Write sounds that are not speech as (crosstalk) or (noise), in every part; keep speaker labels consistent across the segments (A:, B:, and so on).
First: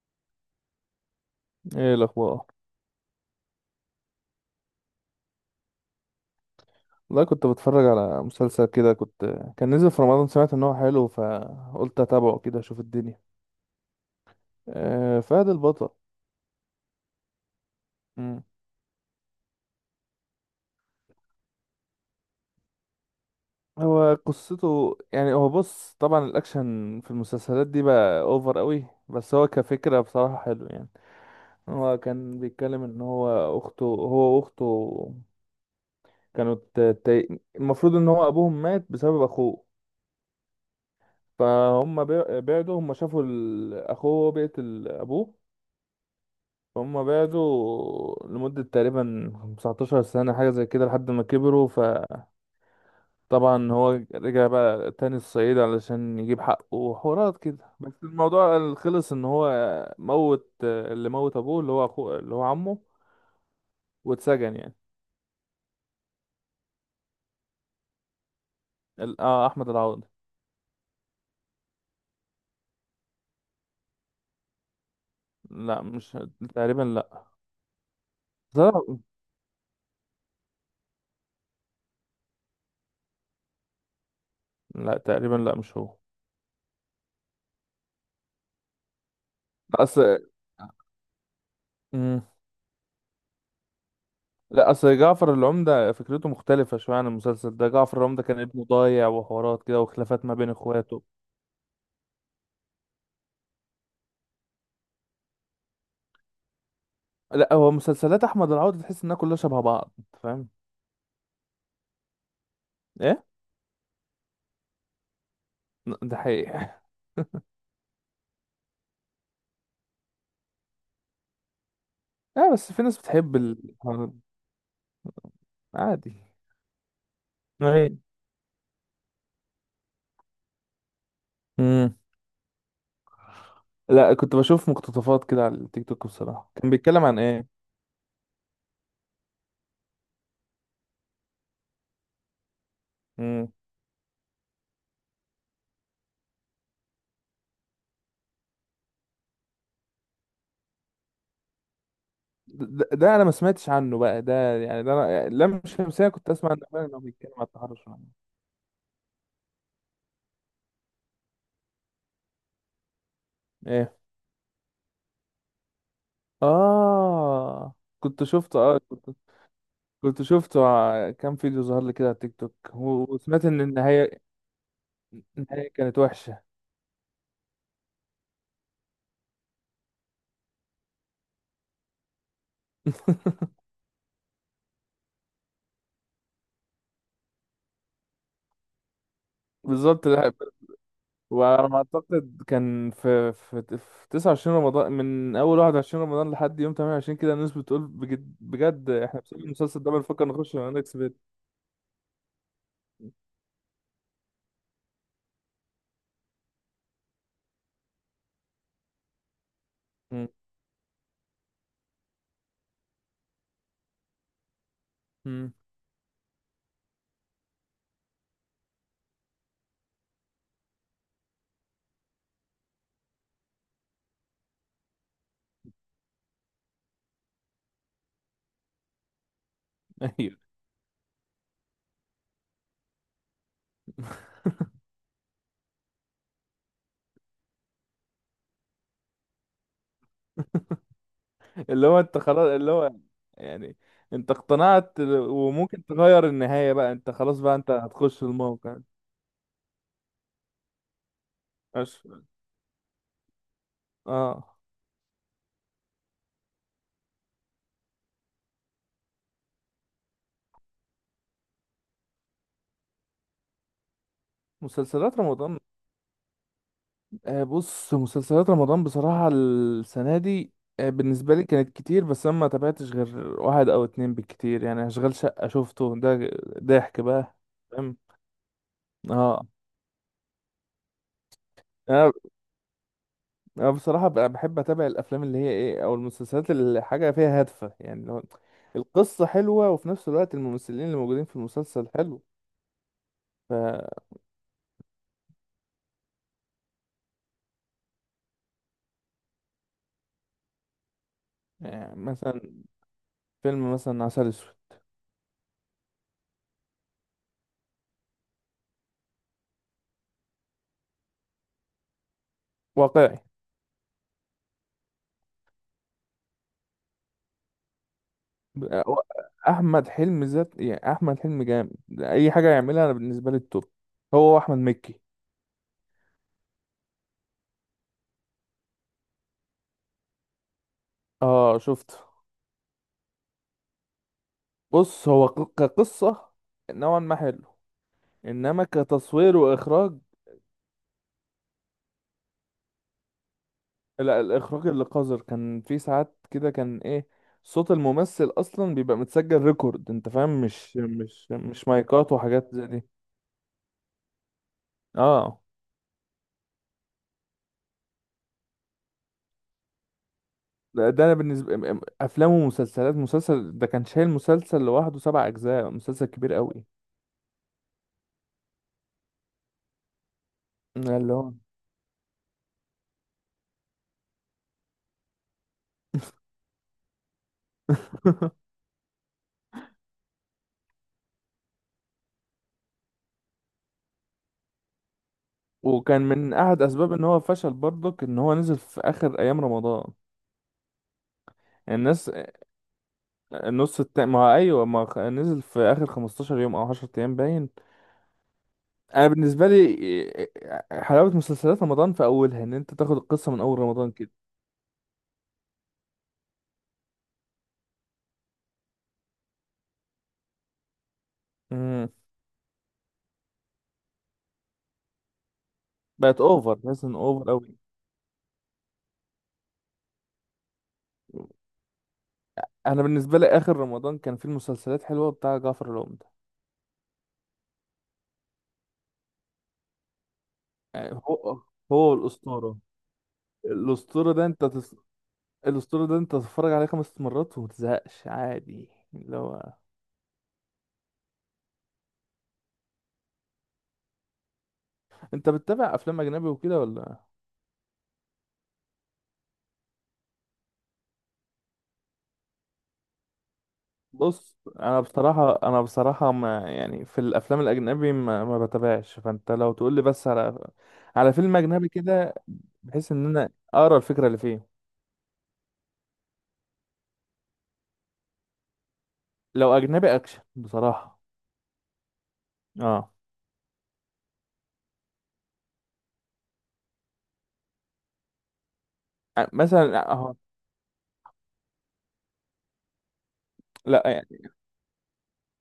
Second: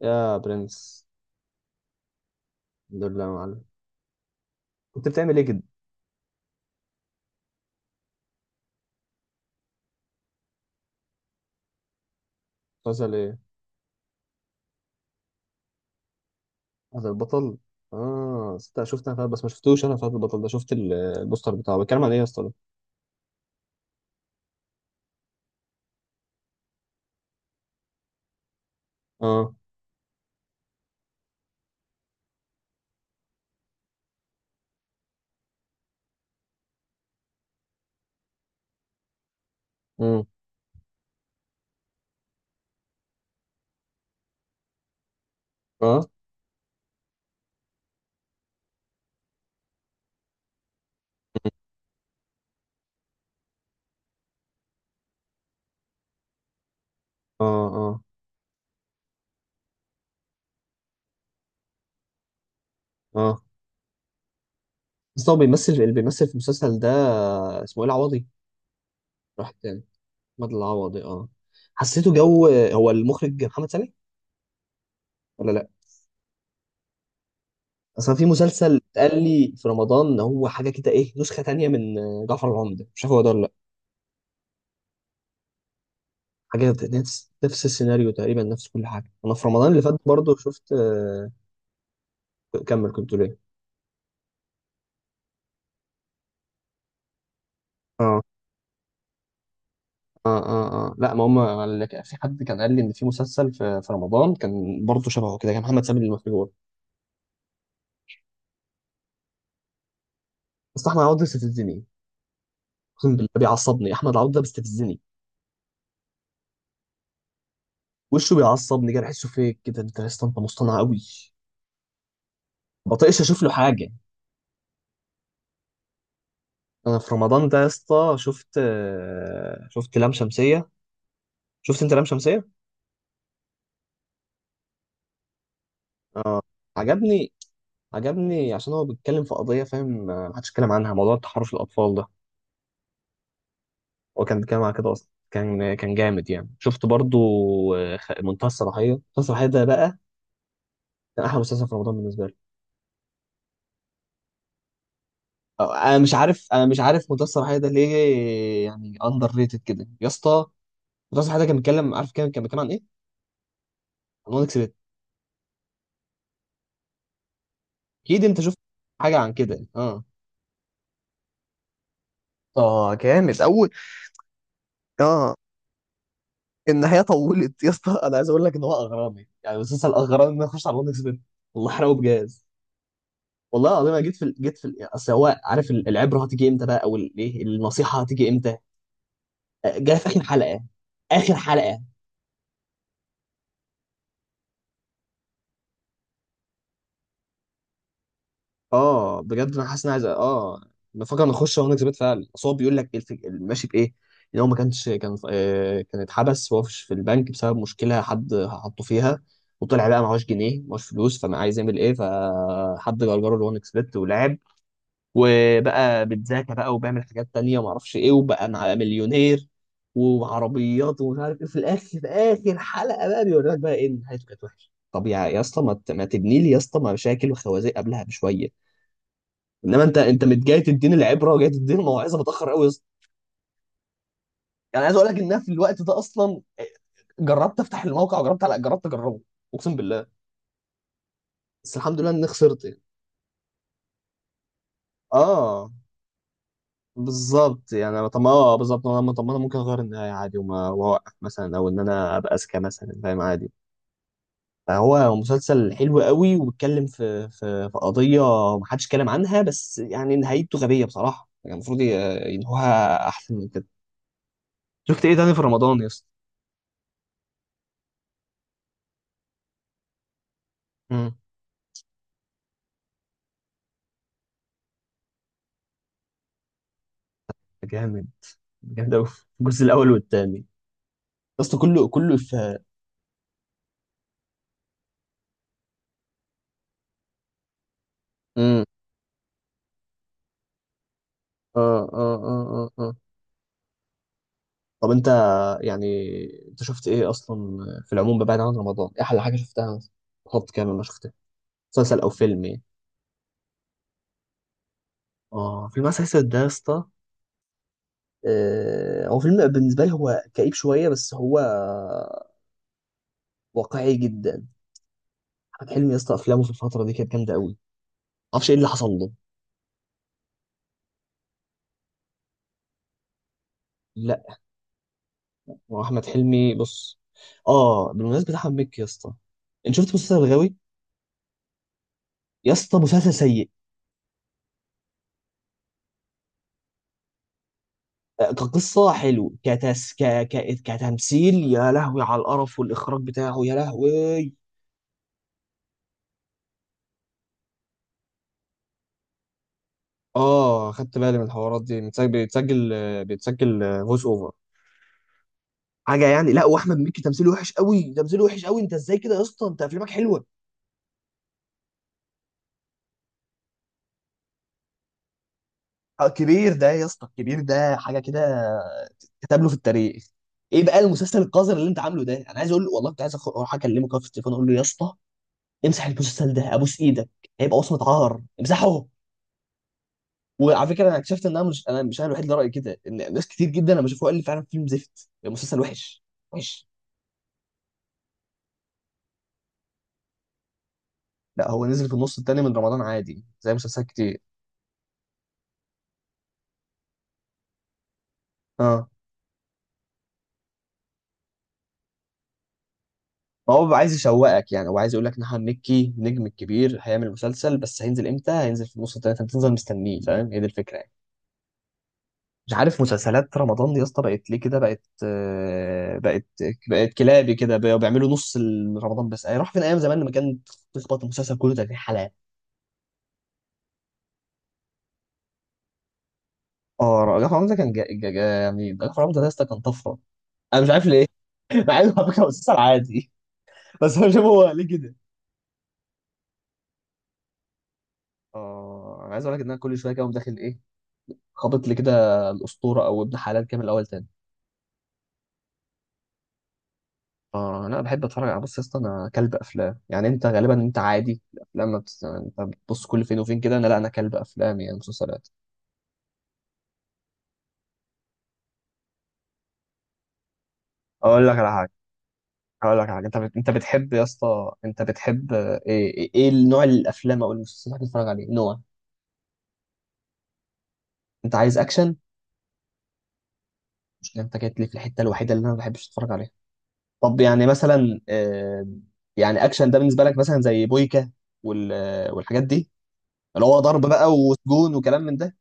A: يا برنس.
B: ايه الاخبار؟
A: الحمد لله يا معلم. كنت بتعمل ايه كده؟
B: لا، كنت بتفرج على مسلسل كده. كان نزل في رمضان، سمعت ان هو حلو، فقلت اتابعه كده اشوف
A: مسلسل
B: الدنيا.
A: ايه؟
B: آه، فهد البطل.
A: فهد البطل؟
B: مم.
A: اه، صدق شفت انا فهد بس ما شفتوش. انا فهد البطل ده شفت البوستر بتاعه، بيتكلم عن ايه يا اسطى ده؟
B: هو قصته، يعني هو بص، طبعا الاكشن في المسلسلات دي بقى اوفر قوي، بس هو
A: اه.
B: كفكرة بصراحة حلو يعني. هو كان بيتكلم ان هو واخته كانوا المفروض ان هو ابوهم مات بسبب اخوه.
A: امم.
B: فهم بعدوا، هم شافوا اخوه بيقتل ابوه.
A: اه،
B: هما بعدوا لمدة تقريبا 19 سنة، حاجة زي كده، لحد ما كبروا. فطبعا هو رجع بقى تاني الصعيد علشان يجيب حقه وحوارات
A: اه،
B: كده، بس
A: اه،
B: الموضوع خلص ان هو موت اللي موت ابوه اللي هو اخوه اللي هو عمه،
A: اه.
B: واتسجن يعني.
A: بس هو بيمثل اللي بيمثل في المسلسل ده، اسمه ايه، العوضي؟ راح
B: احمد
A: تاني.
B: العوضي.
A: احمد العوضي، اه. حسيته جو. هو المخرج محمد سامي ولا لا؟
B: لا، مش. تقريبا لا.
A: اصلا في
B: لا،
A: مسلسل اتقال لي في رمضان ان هو حاجه كده، ايه، نسخه تانيه من جعفر العمدة، مش عارف هو ده ولا
B: لا، تقريبا لا مش هو.
A: حاجة. نفس نفس السيناريو، تقريبا نفس كل حاجة. أنا في رمضان اللي فات
B: اصل.
A: برضه شفت،
B: مم.
A: كمل كنت ليه.
B: لا، اصل جعفر العمدة فكرته مختلفة شوية عن المسلسل ده. جعفر
A: اه
B: العمدة كان ابنه ضايع وحوارات كده، وخلافات ما
A: اه
B: بين
A: اه اه.
B: اخواته.
A: لا ما هم في حد كان قال لي ان في مسلسل في رمضان كان برضه شبهه كده، كان محمد سامي المخبور.
B: لا، هو مسلسلات احمد العوضي تحس انها كلها شبه بعض، أنت فاهم.
A: بس احمد عوض بيستفزني، اقسم
B: ايه.
A: بالله بيعصبني. احمد عوض ده بيستفزني،
B: ده حقيقي. (laughs)
A: وشه بيعصبني كده، بحسه فيك كده انت يا اسطى، انت مصطنع قوي.
B: اه، بس في
A: ما
B: ناس
A: بطيقش
B: بتحب
A: اشوف له
B: ال...
A: حاجه.
B: عادي.
A: انا في رمضان ده يا
B: ايوه.
A: اسطى شفت، شفت لام شمسيه. شفت انت
B: امم.
A: لام شمسيه؟
B: لا، كنت بشوف مقتطفات كده على التيك توك بصراحة. كان بيتكلم عن
A: عجبني.
B: ايه؟
A: عجبني عشان هو بيتكلم في قضية، فاهم، محدش اتكلم عنها، موضوع تحرش الأطفال ده.
B: امم.
A: هو كان بيتكلم على كده أصلا، كان جامد يعني. شفت برضو، منتهى الصلاحية. منتهى الصلاحية ده بقى كان أحلى مسلسل في رمضان بالنسبة لي.
B: ده انا ما سمعتش عنه بقى، ده يعني ده انا لم
A: أنا
B: شمسية
A: مش
B: كنت
A: عارف.
B: اسمع عن
A: أنا مش
B: أخبار انه
A: عارف منتهى
B: بيتكلم عن
A: الصلاحية ده
B: التحرش
A: ليه،
B: والعنف.
A: يعني أندر ريتد كده يا اسطى. منتهى الصلاحية ده كان بيتكلم، عارف، كان بيتكلم عن إيه؟
B: ايه.
A: عن وان اكسبت.
B: اه،
A: أكيد
B: كنت
A: أنت شفت
B: شفته.
A: حاجة عن كده، أه.
B: كنت شفته كام فيديو ظهر لي كده على التيك توك،
A: اه، جامد
B: وسمعت ان
A: اول.
B: النهاية
A: اه.
B: النهاية كانت وحشة.
A: النهايه طولت يا اسطى. أنا عايز أقول لك إن هو أغرامي، يعني مسلسل أغرامي، إن أنا أخش على وان اكسبت. والله حرقه بجاز.
B: (laughs)
A: والله العظيم انا اصل هو عارف العبره هتيجي امتى بقى، ايه النصيحه هتيجي امتى. جايه في
B: بالظبط،
A: اخر
B: لا.
A: حلقه، اخر
B: وعلى ما
A: حلقه.
B: اعتقد كان في 29 رمضان، من اول 21 رمضان لحد يوم 28 كده. الناس بتقول بجد بجد
A: اه،
B: احنا بسبب
A: بجد انا
B: المسلسل
A: حاسس
B: ده
A: ان عايز،
B: بنفكر نخش
A: اه،
B: اكس بيت.
A: بفكر نخش هو نكسبت فعلا. اصل هو بيقول لك إيه ماشي بايه، ان هو ما كانش كان، كان اتحبس وهو في البنك بسبب مشكله حد حطه فيها. وطلع بقى معهوش
B: مم.
A: جنيه، معهوش فلوس، فما عايز يعمل ايه، فحد جرجره اللي هو نكسبت ولعب
B: مم.
A: وبقى بيتذاكى بقى وبيعمل حاجات تانية ما اعرفش ايه، وبقى مع مليونير وعربيات ومش عارف ايه. في الاخر، في اخر حلقة بقى، بيوريلك بقى ايه، إن نهايته كانت وحشة. طب يا اسطى، ما تبني لي يا اسطى مشاكل وخوازيق قبلها بشويه. انما انت،
B: (laughs) ايوه.
A: جاي تديني العبره وجاي تديني الموعظه متاخر قوي يا اسطى. يعني عايز اقول لك ان أنا في الوقت ده اصلا، جربت افتح الموقع، وجربت على، جربت اجربه، اقسم بالله. بس
B: اللي
A: الحمد
B: هو
A: لله
B: انت
A: اني
B: خلاص،
A: خسرت
B: اللي
A: يعني.
B: هو، يعني انت اقتنعت
A: اه،
B: وممكن تغير النهاية بقى، انت خلاص بقى، انت
A: بالظبط يعني. طب
B: هتخش
A: ما اه
B: الموقع.
A: بالظبط انا. طب ما انا ممكن اغير النهايه عادي وما واقف مثلا، او ان
B: أش...
A: انا ابقى اذكى مثلا، فاهم، عادي.
B: اه.
A: فهو مسلسل حلو قوي وبيتكلم في في قضيه ما حدش اتكلم عنها، بس يعني نهايته غبيه بصراحه يعني، المفروض ينهوها احسن من كده. شفت ايه
B: مسلسلات
A: تاني في
B: رمضان.
A: رمضان يا اسطى؟
B: بص، مسلسلات رمضان بصراحة السنة دي
A: امم.
B: بالنسبة لي كانت كتير، بس أنا ما تابعتش غير واحد أو اتنين بالكتير يعني. أشغال شقة شفته ده. ضحك بقى. فاهم.
A: جامد، جامد قوي.
B: اه.
A: الجزء الاول والثاني يا اسطى، كله
B: أنا
A: كله في.
B: أنا بصراحة بقى بحب أتابع الأفلام اللي هي إيه، أو المسلسلات اللي حاجة فيها هادفة، يعني اللي هو
A: امم.
B: القصة حلوة وفي نفس الوقت الممثلين اللي موجودين في
A: اه
B: المسلسل
A: اه
B: حلو.
A: اه اه آه.
B: ف.
A: طب انت، يعني، انت شفت ايه اصلا في العموم بعيد عن رمضان؟ ايه احلى حاجه شفتها مثلا؟ خط كامل ما شفتها.
B: يعني
A: مسلسل او
B: مثلا
A: فيلم يعني.
B: فيلم مثلا عسل أسود.
A: اه، فيلم عسل اسود ده يا اسطى، هو فيلم بالنسبه لي هو كئيب شويه، بس هو
B: واقعي.
A: واقعي جدا. احمد حلمي يا اسطى افلامه في الفتره دي كانت جامده قوي، معرفش ايه اللي حصل
B: هو
A: له.
B: احمد حلمي، ذات يعني، احمد حلمي جامد. اي حاجه يعملها انا بالنسبه لي التوب.
A: لا،
B: هو احمد مكي.
A: هو احمد حلمي، بص. اه، بالمناسبه، احمد مكي يا اسطى، انت شفت مسلسل الغاوي؟
B: اه، شفته.
A: يا اسطى مسلسل سيء.
B: بص، هو كقصه نوعا ما حلو. انما
A: كقصة حلو،
B: كتصوير واخراج،
A: كتمثيل، يا لهوي على القرف والإخراج بتاعه، يا
B: لا،
A: لهوي.
B: الاخراج اللي قذر كان في ساعات كده كان ايه. صوت الممثل اصلا بيبقى متسجل ريكورد، انت فاهم،
A: اه،
B: مش
A: خدت بالي من
B: مش
A: الحوارات
B: مش
A: دي بتسجل،
B: مايكات وحاجات زي
A: بيتسجل،
B: دي.
A: بيتسجل فويس اوفر،
B: اه.
A: حاجة يعني. لا، واحمد مكي تمثيله وحش قوي، تمثيله وحش قوي، انت ازاي كده يا اسطى؟ انت افلامك حلوة.
B: لا، ده انا بالنسبه افلام ومسلسلات. مسلسل ده كان شايل مسلسل لوحده سبع اجزاء، مسلسل كبير
A: كبير
B: قوي.
A: ده يا اسطى، كبير ده حاجة كده، كتب له في التاريخ. ايه بقى
B: اللي
A: المسلسل
B: هو.
A: القذر اللي انت عامله ده؟ انا عايز اقول له والله، كنت عايز اروح اكلمه كده في التليفون، اقول له يا اسطى امسح المسلسل ده، ابوس ايدك. هيبقى وصمة عار،
B: (laughs)
A: امسحه. وعلى فكره انا اكتشفت ان انا مش الوحيد اللي رايي كده، ان ناس كتير جدا لما شافوه قال لي فعلا فيلم زفت، المسلسل وحش.
B: وكان من احد
A: وحش.
B: اسباب ان هو فشل برضك ان هو نزل في اخر ايام رمضان.
A: لا، هو
B: يعني
A: نزل في
B: الناس.
A: النص التاني من رمضان، عادي زي
B: النص
A: مسلسلات
B: التاني، ما
A: كتير.
B: هو ايوه، ما خ- نزل في اخر 15 يوم او 10 ايام باين.
A: اه.
B: انا بالنسبه لي حلاوه مسلسلات رمضان في اولها، ان انت تاخد القصه من
A: ما
B: اول
A: هو بيبقى
B: رمضان
A: عايز
B: كده.
A: يشوقك يعني، هو عايز يقول لك نحن مكي النجم الكبير هيعمل مسلسل، بس هينزل امتى؟ هينزل في النص التاني، فانت تفضل مستنيه، فاهم، هي دي الفكره يعني.
B: امم.
A: مش عارف مسلسلات رمضان دي يا اسطى بقت ليه كده، بقت،
B: بقت
A: بقت.
B: اوفر،
A: بقت
B: مثلا اوفر
A: كلابي
B: قوي.
A: كده، بقوا بيعملوا نص رمضان بس يعني، راح فين ايام زمان لما كان تخبط المسلسل كله 30 حلقه.
B: انا بالنسبه لي اخر رمضان كان فيه المسلسلات حلوه، بتاع جعفر العمدة.
A: اه، رجع حمزة كان يعني رجع حمزة ده يا اسطى كان طفرة، انا مش عارف
B: يعني
A: ليه.
B: هو
A: (laughs) مع
B: هو
A: انه على فكرة مسلسل عادي. (laughs) بس انا
B: الاسطوره
A: مش عارف
B: ده
A: هو
B: انت
A: ليه كده.
B: الاسطوره ده انت تتفرج عليه خمس مرات وما تزهقش عادي.
A: اه، انا
B: اللي
A: عايز اقول لك ان
B: هو.
A: انا كل شوية كده أقوم داخل ايه، خابط لي كده الأسطورة او ابن حلال كامل، الاول تاني.
B: انت بتتابع افلام اجنبي وكده ولا؟
A: اه، انا بحب اتفرج على، بص يا اسطى انا كلب افلام يعني، انت غالبا انت عادي الافلام ما بت... انت بتبص كل فين وفين كده، انا لا، انا كلب
B: بص،
A: افلام يعني
B: انا
A: مسلسلات.
B: بصراحه انا بصراحه ما، يعني في الافلام الاجنبي ما بتابعش، فانت لو تقول لي بس على
A: اقول لك
B: فيلم
A: على
B: اجنبي
A: حاجه
B: كده
A: اقول لك على
B: بحيث
A: حاجه
B: ان
A: انت
B: انا
A: انت
B: اقرا
A: بتحب يا
B: الفكره اللي فيه.
A: اسطى، انت بتحب، ايه ايه إيه نوع الافلام او المسلسلات اللي بتتفرج عليه، نوع؟
B: لو اجنبي اكشن بصراحه.
A: انت عايز اكشن؟
B: اه.
A: مشكلة، انت جيت لي في الحتة الوحيدة اللي انا ما بحبش اتفرج عليها. طب يعني مثلا، يعني اكشن ده
B: مثلا،
A: بالنسبة
B: اه.
A: لك مثلا زي بويكا والحاجات دي، اللي هو
B: لا،
A: ضرب بقى
B: يعني
A: وسجون وكلام من ده.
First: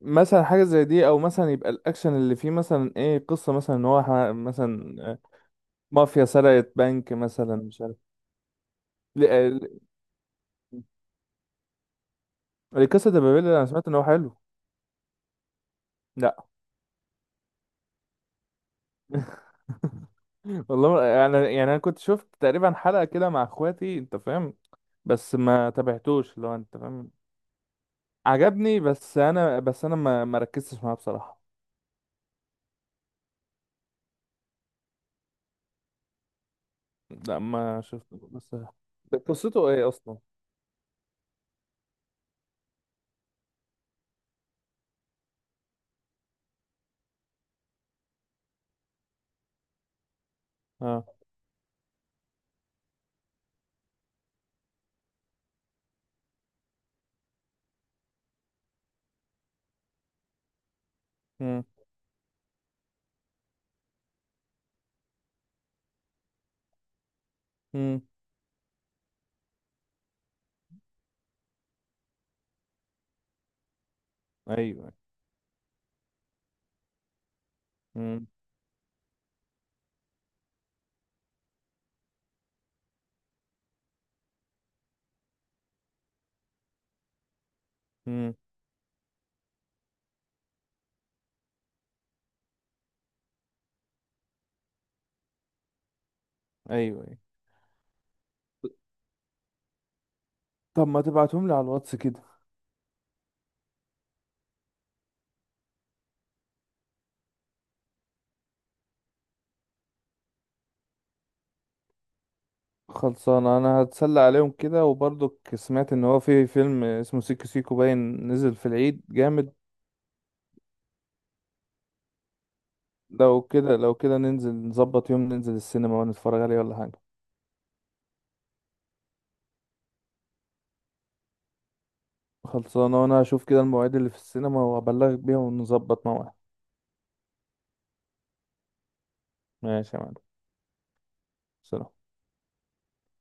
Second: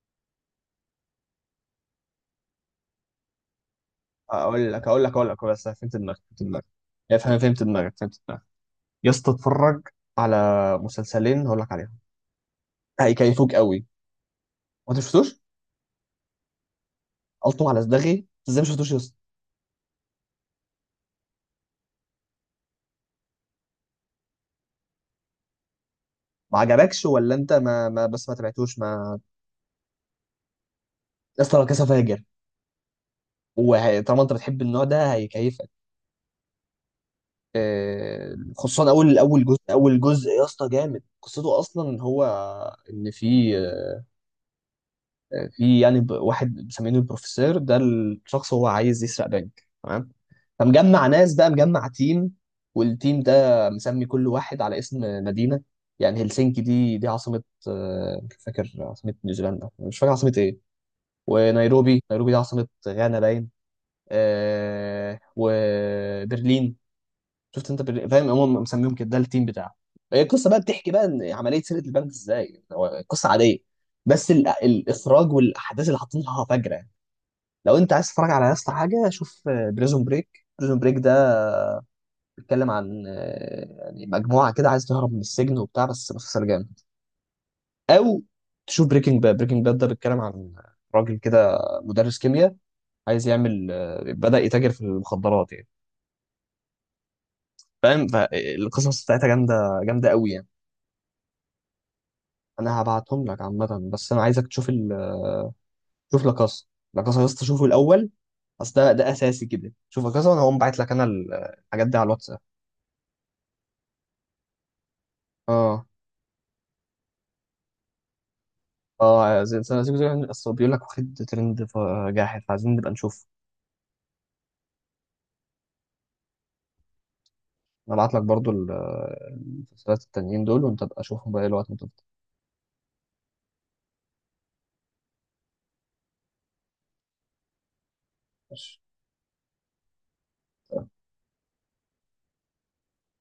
B: مثلا حاجه زي دي، او مثلا يبقى الاكشن اللي فيه مثلا ايه، قصه مثلا ان هو
A: اقول لك
B: مثلا،
A: اقول لك اقول لك بس، فهمت دماغك
B: مافيا
A: فهمت دماغك
B: سرقت بنك
A: افهم،
B: مثلا،
A: فهمت
B: مش
A: دماغك فهمت دماغك. يا اسطى
B: عارف.
A: اتفرج على مسلسلين هقول لك عليهم،
B: القصة ده بابيل،
A: هيكيفوك
B: انا
A: قوي.
B: سمعت ان هو حلو.
A: وانت شفتوش؟
B: لا.
A: قلتم على صداغي، انت ازاي ما شفتوش يا اسطى؟
B: (laughs) والله، يعني انا كنت شفت تقريبا حلقة كده مع اخواتي، انت فاهم، بس ما تابعتوش، لو
A: ما
B: انت
A: عجبكش
B: فاهم.
A: ولا انت ما بس ما تبعتوش
B: عجبني،
A: ما.
B: بس انا ما ركزتش معاه بصراحة.
A: يا اسطى، لا كاسا فاجر، وطالما انت بتحب النوع ده هيكيفك.
B: لا، ما شفت بس.
A: خصوصا اول
B: ده
A: اول جزء،
B: قصته ايه
A: اول
B: اصلا؟
A: جزء يا اسطى جامد قصته اصلا. هو ان في، في يعني، واحد مسمينه البروفيسور ده، الشخص هو عايز يسرق بنك، تمام، فمجمع
B: اه.
A: ناس بقى، مجمع تيم، والتيم ده مسمي كل واحد على اسم مدينة. يعني هلسنكي دي عاصمة، مش فاكر عاصمة نيوزيلندا، مش فاكر عاصمة ايه.
B: امم.
A: ونيروبي، نيروبي دي عاصمة غانا باين. وبرلين. شفت انت
B: امم.
A: فاهم، هم مسميهم كده، ده التيم بتاعه. هي القصه بقى بتحكي بقى ان عمليه سرقه البنك ازاي، هو قصه عاديه، بس
B: ايوه.
A: الاخراج والاحداث اللي حاطينها فجره يعني. لو انت عايز
B: امم.
A: تتفرج على نفس حاجه، شوف بريزون بريك. بريزون بريك ده بيتكلم عن، يعني مجموعه كده عايز تهرب من السجن وبتاع، بس مسلسل جامد. او
B: امم.
A: تشوف بريكنج باد. بريكنج باد ده بيتكلم عن راجل كده، مدرس كيمياء، عايز يعمل، بدأ يتاجر في المخدرات يعني،
B: ايوه. أيوة.
A: فاهم، فالقصص بتاعتها جامده، جامده قوي يعني.
B: طب ما تبعتهم لي على الواتس كده.
A: انا هبعتهم لك عامه، بس انا عايزك تشوف شوف لاكاسا. لاكاسا يا اسطى شوفه الاول، اصل ده اساسي كده. شوف لاكاسا وانا هقوم باعت لك انا الحاجات دي على الواتساب.
B: خلصان، انا هتسلى عليهم كده، وبرضك
A: اه.
B: سمعت ان هو في فيلم اسمه سيكو سيكو باين نزل في العيد
A: اه
B: جامد.
A: اصل بيقول لك واخد ترند، جاحد، فعايزين نبقى نشوف.
B: لو كده ننزل نظبط يوم ننزل السينما ونتفرج عليه ولا حاجة.
A: انا ابعت لك برضو المسلسلات التانيين دول، وانت ابقى شوفهم بقى إيه الوقت ما تفضى.
B: خلصانة، وانا هشوف كده المواعيد اللي في السينما وابلغك بيها ونظبط موعد.
A: ماشي.
B: ماشي يا معلم. سلام.